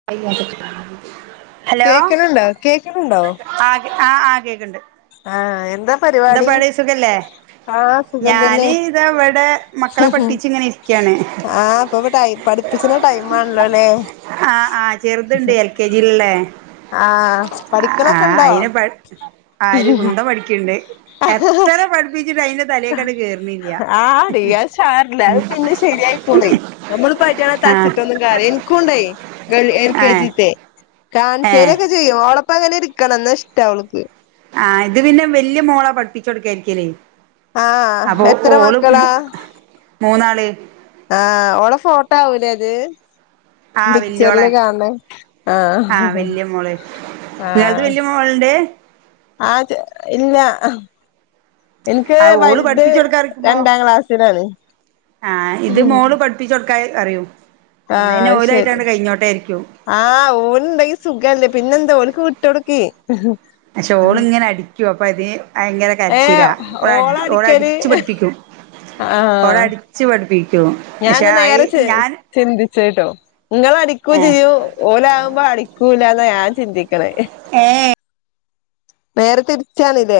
[inaudible] കേക്ക്ണുണ്ടൊ കേക്ക്ണുണ്ടൊ ആകെ ആഹ് ആഹ് കേക്ക്ൺണ്ട് ആഹ് എന്ത എന്താ പാട് സുഖല്ലെ സുഖം തന്നെ ഞാന് ഇത ഇവടെ മക്കളെ പഠിപ്പിച്ച് ഇങ്ങന ഇരിക്ക്യാണ് പഠിപ്പിച്ച്ണ ടൈമാൺലലെ ആഹ് ആഹ് ചെറുത്ണ്ട് എൽ കെ ജീല് ലേ ആഹ് പഠിക്കണൊക്കെ ആഹ് ഉണ്ടോ അയിന് പ ആര് കുന്തം പഠിക്ക്ൺണ്ട് എത്ര പഠിപ്പിച്ചിട്ട് അയി ആടീ അയ് ശാരല്ല അയ് പിന്ന ശരിയായ്ക്കോളൊ നമ്മള് പറ്റണ ആ തച്ചിട്ടൊ ഒന്നും കയറി എനിക്കുംണ്ടായി എൽ കെ ഏ ജീത്തെ ഏ കാൺസേനയൊക്കെ ചെയ്യും ളപ്പ അങ്ങനെ ഇരിക്കണം എന്നന്നാ ഇഷ്ട അവൾക്ക് ആഹ ഇത് പിന്നെ വല്യ മോള പഠട്ടിച്ച കൊടുക്കായിരിക്കല്ലേ ആഹ് അപ്പൊ എത്ര ഓള്ക്ക് മക്കളാ മൂന്നാള് ആഹ് ഓള ഫോട്ടോ ആവൂലേ അത് ആ വല്യോളെ പിക്ചറില് കാണ ആ ആഹ ആഹ ഉണ്ട് അത് ഇല്ല എനിക്ക് ആ ഓള് വഴുത് പഠിപ്പിച്ചു രണ്ടാം ക്ലാസ്സിലാണ് ആഹ ഇത് മോള് പഠിപ്പിച്ചച്ച് കൊടുക്കാ അറിയൂ ആഹ് അപ്പൊന്ത അത് ശരി ഓലായിട്ട്ണ്ട് കഴഞ്ഞോട്ടേ ആരിക്കും ആഹ് ഓന ഇണ്ടാക്കി സുഖല്ലേ പിന്നെ എന്താ ഓലക്ക് വിട്ടോടക്കി ഷോള് ഇങ്ങനെ അടിക്കും അപ്പൊ അത് ഭയങ്കര ഏഹ് കരച്ചീരാഓ ഓടെ ഓളടിക്കല് അടിച്ചു പഠിപ്പിക്കും ഓട അടിച്ചു പഠിപ്പിക്കും പക്ഷെ ഞാനാ അയി നേരെ ച ഞാൻ ചിന്തിച്ച കേട്ടോ നിങ്ങ അടിക്ക ഏഹ് ചെയ്യൂ ഓലാകുമ്പോ അടിക്കൂല്ലന്ന് ഞാൻ ചിന്തിക്കണേ ഏഹ നേരെ തിരിച്ചണല്ലേ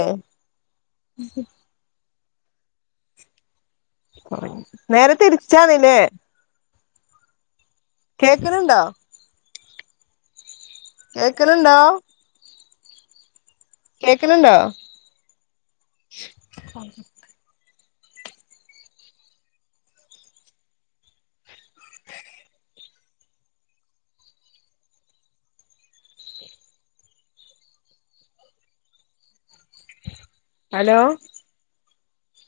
നേര തിരിച്ചാ നല്ലെ കേൾക്കുന്നുണ്ടോ കേക്കലണ്ടോ? കേക്കണണ്ടോ? ഹലോ